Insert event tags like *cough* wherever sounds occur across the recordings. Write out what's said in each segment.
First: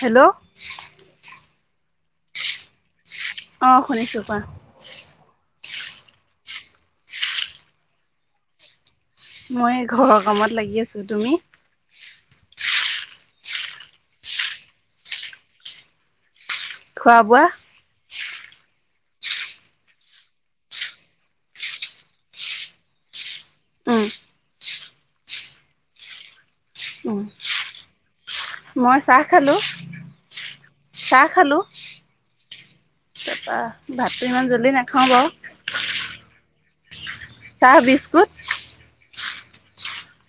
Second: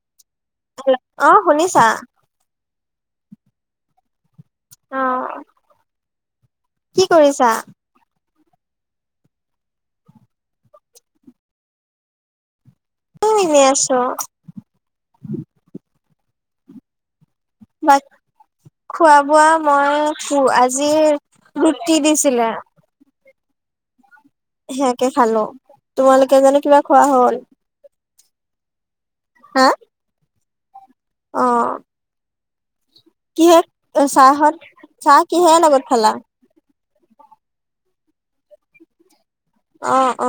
Hello. Hello অ শুনিছা। অ শুনিছো কোৱা। কি কৰিছা? মই ঘৰৰ কামত লাগি আছো, তুমি? তুমি এনে আছো *unintelligible* খোৱা বোৱা? ব *unintelligible* খোৱা বোৱা মই খো আজি ৰুটি দিছিলে। উম। সেয়াকে খালো, তোমালোকে জানো কিবা খোৱা উম হল। মই চাহ খালো। হা চাহ অ খালো। কিহে ইমান চাহৰ জল্দি নাখাওঁ চাহ বাৰু কিহৰ লগত খালা? চাহ বিস্কুট। অ অ।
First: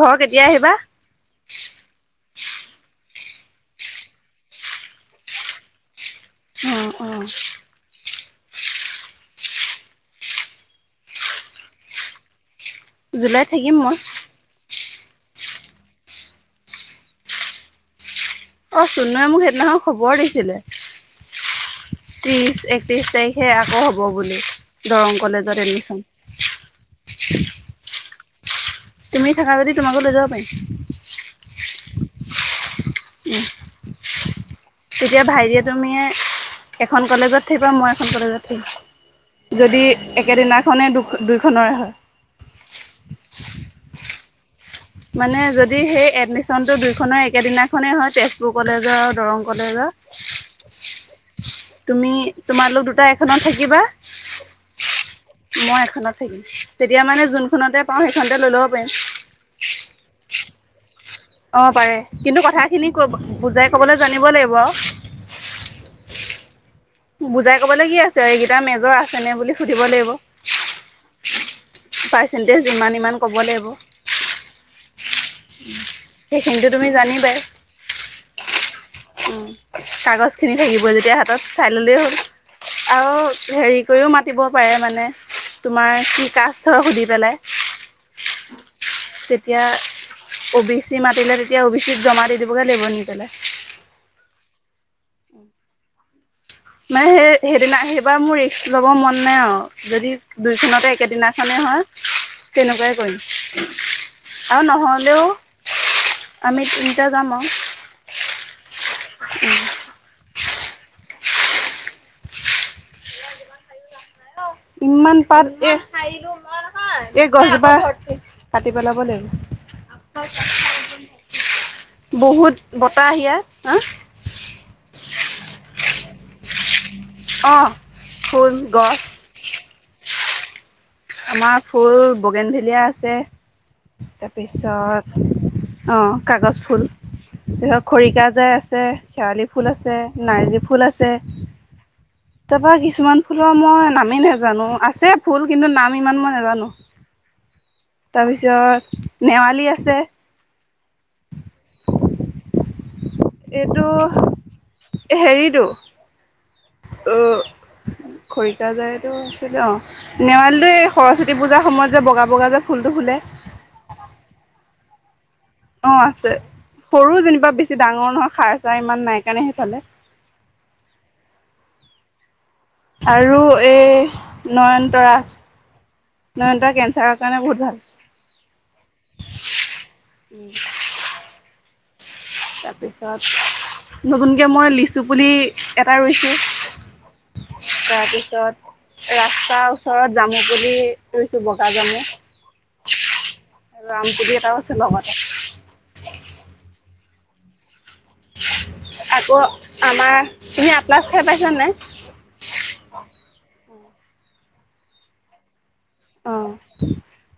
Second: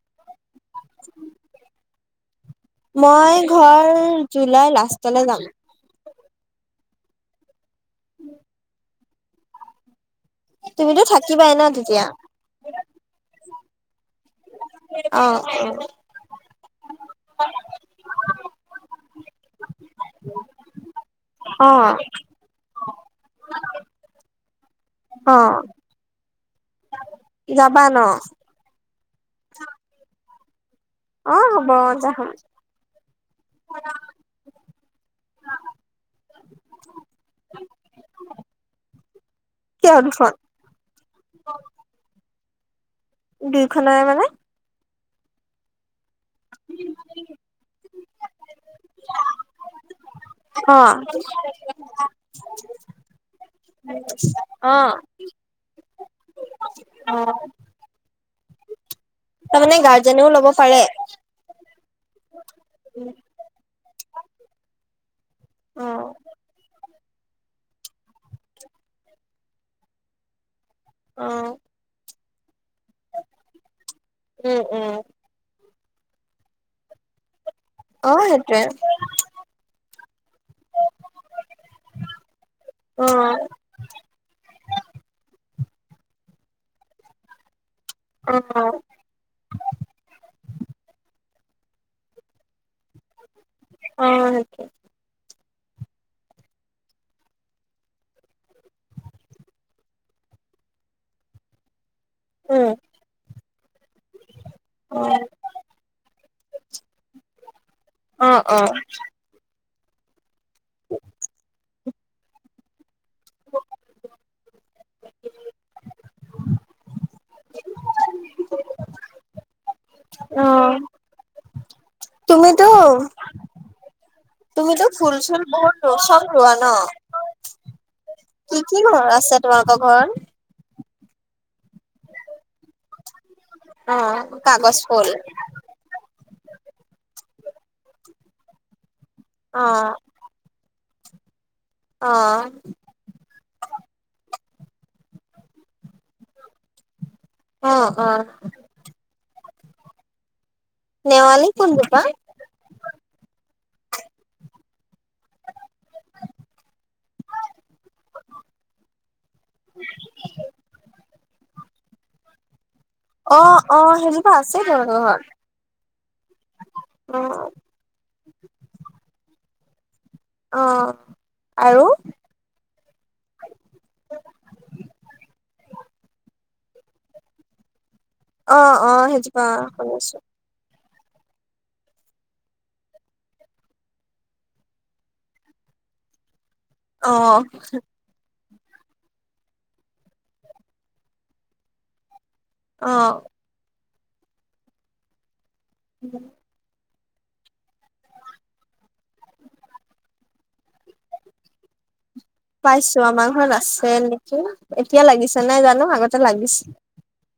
ঘৰ কেতিয়া আহিবা? *unintelligible* মই ঘৰ জুলাই লাষ্টলৈ যাম। অ অ। তুমিতো থাকিবাই ন তেতিয়া?। জুলাইত অ অ। অ চুনুৱে মোক সেইদিনাখনৰ খবৰ দিছিলে। অ। ত্ৰিশ তাৰিখে আকৌ হ'ব বুলি দৰং কলেজত এডমিচন। যাবানো? তুমি থাকা যদি তোমাকো লৈ যাব পাৰিম। অ হব যা। উম। তেতিয়া ভাইটিয়ে তুমিয়ে এখন কলেজত থাকিবা, মই এখন কলেজত থাকিম। যদি কিয় দুখন একেদিনাখনেই দু দুইখনৰে হয়। দুইখনৰে মানে মানে যদি সেই এডমিচ্যন টো দুইখনৰ একেদিনাখনেই হয়, তেজপুৰ কলেজৰ দৰং অ কলেজৰ। তুমি তোমালালোক দুটা এখনত থাকিবা।, অ মই এখনত থাকিম তেতিয়া অ মানে যোনখনতে পাওঁ সেইখনতে লৈ ল'ব পাৰিম। তাৰমানে অ পাৰে কিন্তু কথাখিনি ক বুজাই ক'বলৈ জানিব লাগিব আৰু। অ', *unintelligible* বুজাই ক'বলৈ কি আছে এইকেইটাৰ মেজৰ আছেনে বুলি সুধিব লাগিব। অ। পাৰ্চেণ্টেজ ইমান ইমান ক'ব লাগিব। উম, উম, সেইখিনটো অ', সেইটোৱে উম কাগজ খিনি থাকিব যেতিয়া হাতত চাই ল'লেই হ'ল। আৰু অ', হেৰি কৰিও মাতিব পাৰে মানে। তোমাৰ কি কাজ ধৰ সুধি পেলাই অ', তেতিয়া অ' বি চি মাতিলে। এতিয়া অ' বি চিত জমা দি দিবগৈ লাগিব নিজলে অ' সেইটো। মানে সেই সেইদিনা সেইবাৰ মোৰ ৰিস্ক লব মন নাই আৰু, যদি দুইখনতে একেদিনাখনে হয়। উম, তেনেকুৱাই কৰিম। আৰু অ', নহ'লেও আমি তিনিটা যাম আৰু অ', অ', উম'। *inaudible* *inaudible* ইমান পাত। এই গছজোপা কাটি পেলাব লাগিব। অ'। বহুত তুমিটো, বতাহ ইয়াত হা তুমিটো ফুল চুল বহুত ৰচন ৰোৱা ন' অঁ ফুল কি কি গছ ঘৰ আছে তোমালোকৰ ঘৰত আমাৰ ফুল বগেনভেলিয়া আছে। অ', কাগজ ফুল তাৰপিছত অ' কাগজ ফুল ধ ধৰক খৰিকাজাই আছে, শেৱালি ফুল অ', আছে, নাৰ্জী ফুল ফুল আছে। অ', তাৰাপা কিছুমান ফুলৰ মই নামে নেজানো। জানো আছে ফুল কিন্তু নাম ইমান মই নাজানো। অ', অ', তাৰপিছত নেৱালী আছে। নেৱালি কোন জোপা? এইটো হেৰিটো অ'। খৰিকাজায়টো আছিলে অ' নেৱালী, সৰস্বতী পূজাৰ সময়ত যে বগা-বগা যে ফুলটো ফুলে অ', -অ' সেই জোপা আছে তেওঁলোকৰ ঘৰত। অ' আছে সৰু অ', যেনিবা বেছি ডাঙৰ নহয়, সাৰ-চাৰ ইমান নাই কাৰণে সেইফালে। অ' আৰু আৰু এই নয়ন তৰা নয়ন তৰা কেঞ্চাৰৰ কাৰণে বহুত ভাল। অ', -অ' সেইজোপা শুনি আছো। তাৰপিছত নতুনকৈ মই লিচু পুলি এটা ৰুইছো। অ', তাৰপিছত ৰাস্তাৰ ওচৰত জামু বুলি কৈছো বগা জামু অ', ৰামপুলি এটাও আছে লগতে আকৌ আমাৰ তুমি আপলাছ খাই পাইছানে নাই? পাইছো আমাৰ ঘৰত আছে নেকি, এতিয়া লাগিছে নাই জানো আগতে অ লাগিছিল।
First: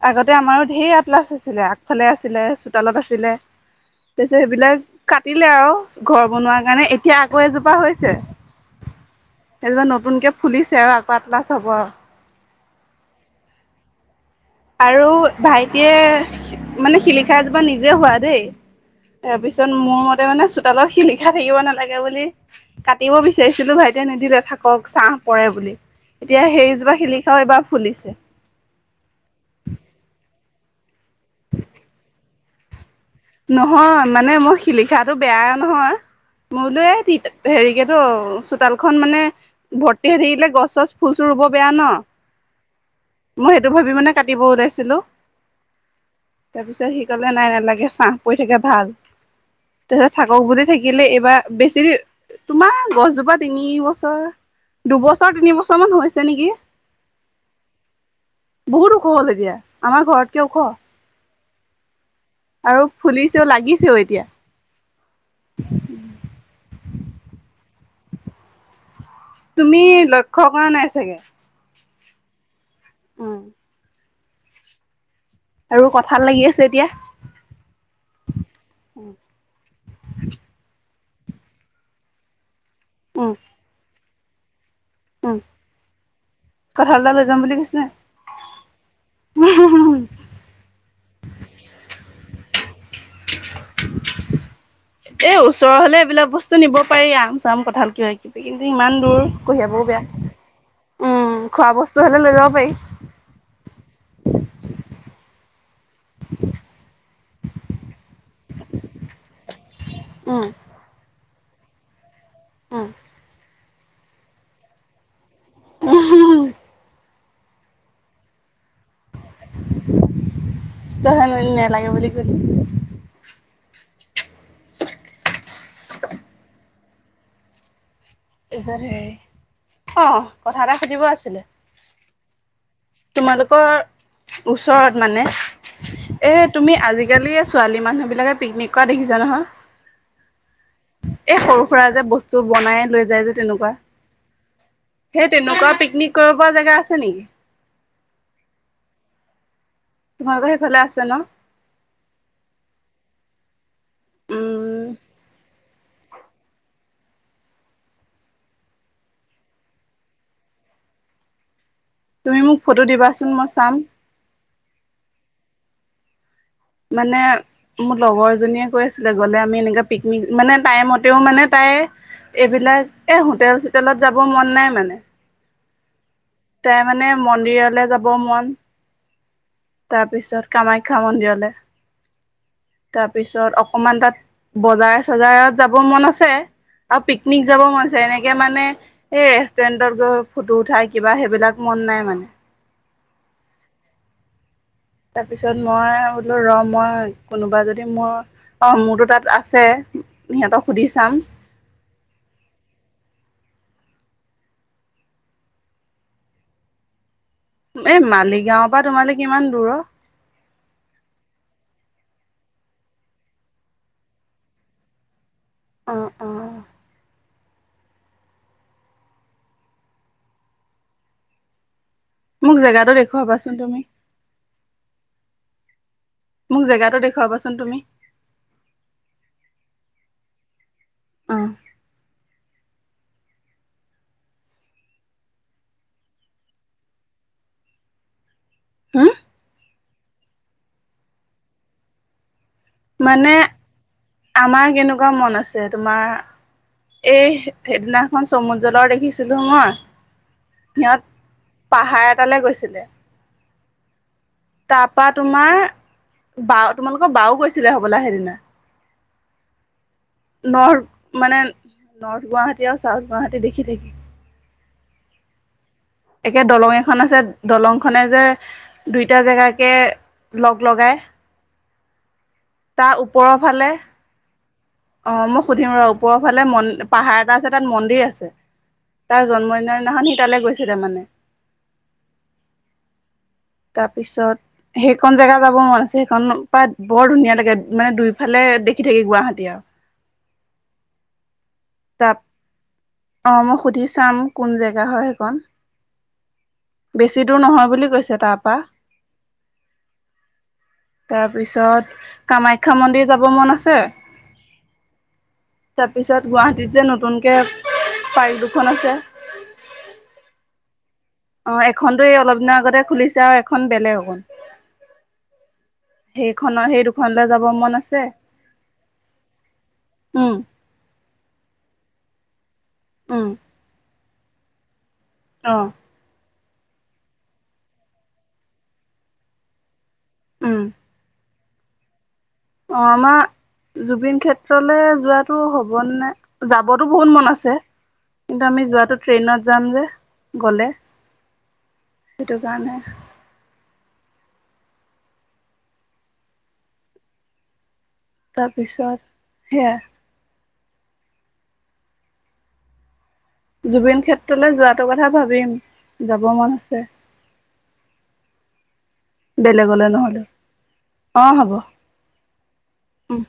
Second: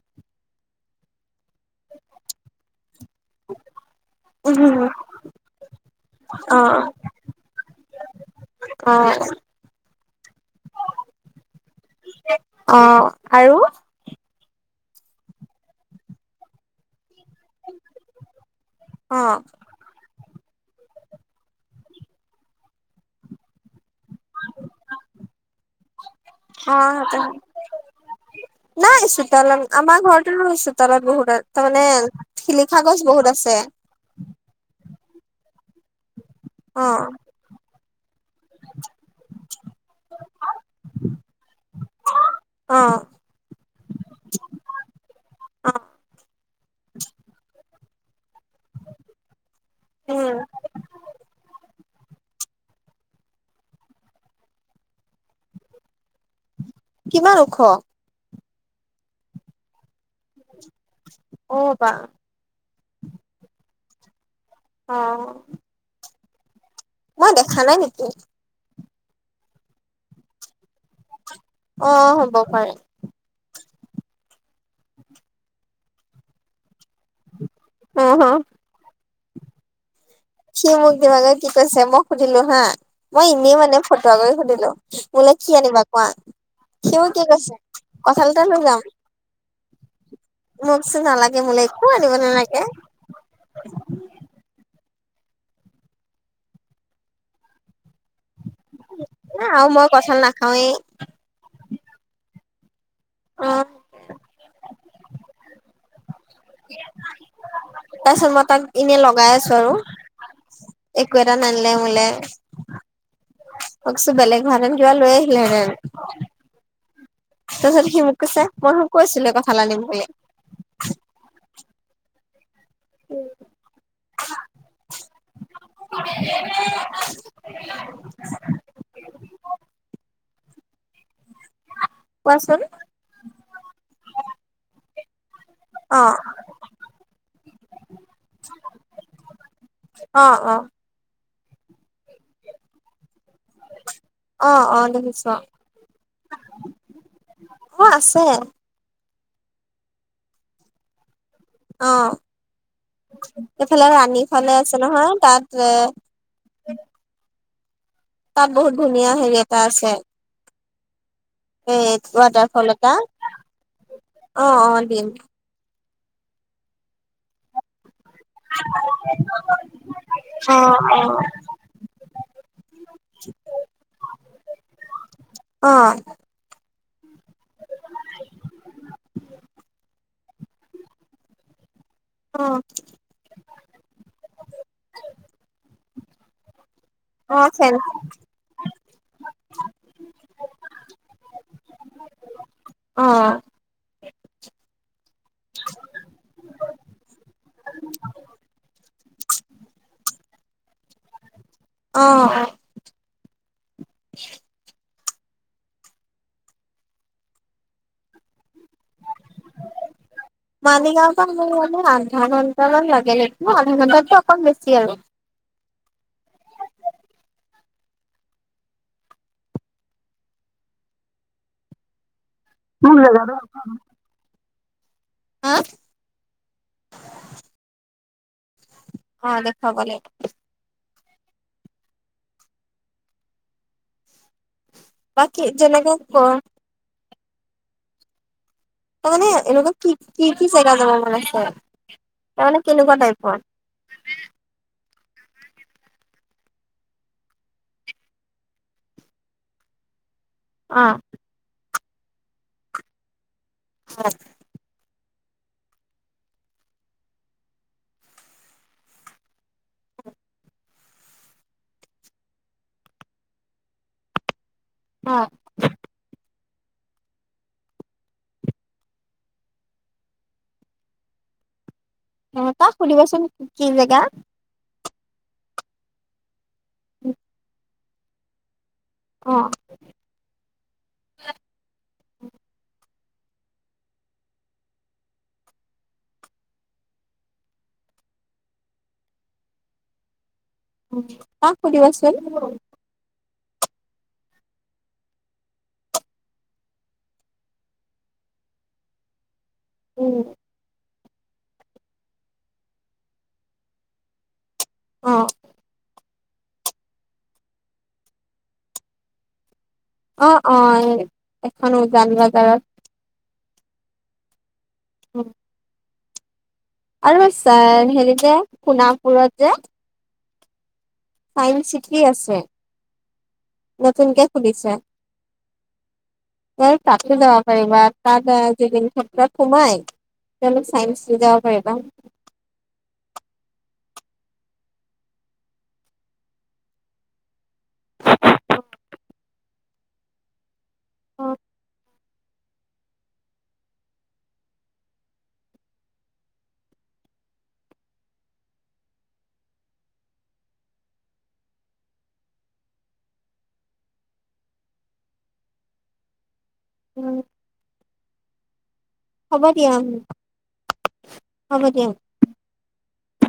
আগতে আমাৰো ধেৰ আটলাচ আছিলে আগফালে আছিলে চোতালত আছিলে। তাৰপিছত সেইবিলাক অ কাটিলে আৰু ঘৰ বনোৱা কাৰণে এতিয়া আকৌ এজোপা হৈছে। অ সেইজোপা নতুনকে ফুলিছে আৰু আকৌ আটলাছ হ'ব। অ' আৰু আৰু ভাইটিয়ে মানে শিলিক সেইজোপা নিজে হোৱা দেই অ তাৰপিছত মোৰ মতে মানে অলপ শিলখা থাকিব নালাগে বুলি কাটিব বিচাৰিছিলো ভাইটি তেতিয়া নিদিলে থাকক ছাহ পৰে বুলি, এতিয়া অ সেইজোপা শিলি খাও এইবাৰ ফুলিছে। নাই চোতালত আমাৰ ঘৰটো চোতালত বহুত তাৰ মানে শিলি খা নহয় মানে মই শিলিখাটো বেয়াই নহয়। অ মইলৈয়ে তি হেৰিকেতো চোতালখন মানে ভৰ্তি হৈ থাকিলে গছ-চছ, ফুল-চুল ৰুব বেয়া ন, অ মই সেইটো ভাবি মানে কাটিব ওলাইছিলো। অ তাৰ পিছত সি কলে নাই নালাগে ছাঁ পৰি থাকে ভাল তাৰপিছত উম থাকক বুলি থাকিলে এইবাৰ বেছেৰি তোমাৰ গছজোপা তিনি বছৰ, দুবছৰ তিন বছৰ মান হৈছে নেকি। কিমান ওখ? বহুত ওখ হ'ল এতিয়া, আমাৰ ঘৰতকে ওখ। অ', বা। আৰু ফুলিছেও লাগিছেও এতিয়া। অ'। মই দেখা নাই নেকি। তুমি লক্ষ্য কৰা নাই চাগে। অ', হ'ব পাৰে। উম', আৰু কঠাল লাগি আছে এতিয়া। অহ, হ'। উম। *unintelligible* কি কৈছে মই সুধিলোঁ হা, মই উম ইনেই মানে ফটোৱা কৰি সুধিলোঁ। মোলে কি আনিবা কোৱা, কঁঠাল সিও এটা কি লৈ যাম কৈছে বুলি কৈছিলে কঠালটো লৈ যাম। এ' এই ওচৰ হ'লে এইবিলাক বস্তু নিব পাৰি আম, চাম, কঁঠাল। কিবা কিবি কিন্তু ইমান দূৰ আৰু কঢ়িয়াবও মই বেয়া, কঁঠাল নাখাওৱেই উম', খোৱা বস্তু তোৰ হলে লৈ যাব পৰি। অ', তাৰপিছত মই তাক এনে লগাই আছো আৰু। উম। কিয় নানিলে মোলে? উম', *unintelligible* বেলেগ হোৱাহেঁতেন কিবা লৈ আহিলে হেঁতেন। তাৰপিছত সি মোক কৈছে, মইতো কৈছিলোৱে কঠাল আনিম বুলি। তইহে নহলি নালাগে বুলি কৈছিলি। উম', তাৰপিছত হেৰি অ', কথা এটা সুধিব আছিলে? কোৱাচোন। তোমালোকৰ ওচৰত মানে অ এ, তুমি আজিকালি ছোৱালী মানুহবিলাকে পিকনিক কৰা দেখিছা নহয়? অ', অ'। এ, সৰু সুৰা যে, বস্তু বনাই লৈ যায় যে তেনেকুৱা। অ অ দেখিছো সেই তেনেকুৱা পিকনিক কৰিব পৰা জেগা আছে নেকি? অ', আছে। তোমালোকৰ সেইফালে আছে ন? অ'। এইফালে ৰাণীফালে আছে উম নহয় তাত তাত বহুত ধুনীয়া হেৰি এটা আছে। এই তুমি মোক ৱাটাৰফল ফটো এটা। দিবাচোন মই চাম। অ', অ', দিম। মানে মোৰ লগৰ জনীয়ে কৈ আছিলে, গ'লে আমি এনেকে পিকনিক মানে অ টাইমতেও মানে তাই এইবিলাক এ'হোটেল চোটেলত যাবৰ মন নাই মানে। অ' তাই মানে মন্দিৰলে যাব মন। তাৰপিছত কামাখ্যা মন্দিৰলৈ। অ অ তাৰপিছত অকমান তাত বজাৰ চজাৰত যাব মন আছে। আৰু অ পিকনিক যাব চেন মনছে এনেকে মানে, সেই ৰেষ্টুৰেণ্টত গৈ ফটো উঠা কিবা সেইবিলাক মন নাই মানে। অ তাৰ পিছত মই বোলো ৰ মই কোনোবা যদি মোৰ অ', মোৰতো তাত আছে সিহঁতক সুধি চাম। অ', অ'। এ মালিগাঁও পৰা তোমালে কিমান দূৰ অ? মালিগাঁও *unintelligible* মানে আধা ঘন্টামান লাগে সেইটো আধা ঘণ্টাতকে অকমান বেছি আৰু। অ' অ'। মোক জেগাটো দেখুৱাবাচোন তুমি। হা। মোক জেগাটো দেখুৱাবাচোন তুমি? অ', দেখাব লা উহ। বাকী জেনেকে ক'। হম তাৰ মানে এনেকোৱা কি-কি-কি জেগা যাব মান আছে? তাৰমানে কেনেকুৱা মানে, টাইপৰ আমাৰ কেনেকুৱা মন আছে তোমাৰ এই সেদিনাখন চমুদজলৰ দেখিছিলো মই। অ সিহঁত পাহাৰ এটালৈ গৈছিলে। *unintelligible* তাপা তোমাৰ বা তোমালোকৰ বাও গৈছিলে হ'বলা সেইদিনা। নৰ্থ মানে নৰ্থ গুৱাহাটী আৰু চাউথ গুৱাহাটী দেখি। *unintelligible* অঁ। একে দলং এখন আছে দলংখনে যে দুইটা জেগাকে, লগ লগাই। উম, তাক তাৰ সুধিবাচোন ওপৰৰ কি ফালে জেগা? অ' মই সুধিম ৰ ওপৰৰ ফালে পাহাৰ এটা আছে তাত মন্দিৰ আছে। তাৰ অ জন্মদিনৰ দিনাখন সি তালৈ গৈছিলে মানে। তাৰপিছত সেইকন জেগা যাব মন আছে সেইখন প বৰ ধুনীয়া লাগে মানে দুইফালে দেখি থাকি গুৱাহাটী আৰু। উম, অ', সুধিবাচোন। তাত অ', মই সুধি চাম কোন জেগা হয় সেইখন। বেছি দূৰ নহয় বুলি কৈছে তাৰপা। উম। তাৰপিছত কামাখ্যা মন্দিৰ যাব মন আছে। অ তাৰপিছত তাৰপিচত গুৱাহাটীত যে নতুনকে পাৰ্ক দুখন আছে। অঁ অঁ। অ', এখন তো এই অলপ দিনৰ আগতে খুলিছে আৰু এখন বেলেগ হ'ব। উম। সেইখনৰ সেই দুখনলৈ যাব মন আছে। হেৰি যে সোণাপুৰত যে উম। চাইন্স চিটি আছে। উম। নতুনকে খুলিছে। অ'। এই তাতে যাব পাৰিবা, তাত এ, *inaudible* সোমায় উম তেওঁলোক চাইন্স যাব পাৰিবা। অ, আম জুবিন ক্ষেত্ৰলৈ যোৱাতটো হ'বনে? যাবতো বহুত মন আছে। কিন্তু আমি যোৱাাতো ট্ৰেইনত যাম যে। গ'লে অ' সেইটো কাৰণে। তাৰপিছত সেইয়া। জুবিন ক্ষেত্ৰলৈ যোৱাটো কথা ভাবিম। যাব মন আছে। উম। বেলেগলৈ নহলেও। অ, হ'ব। উম।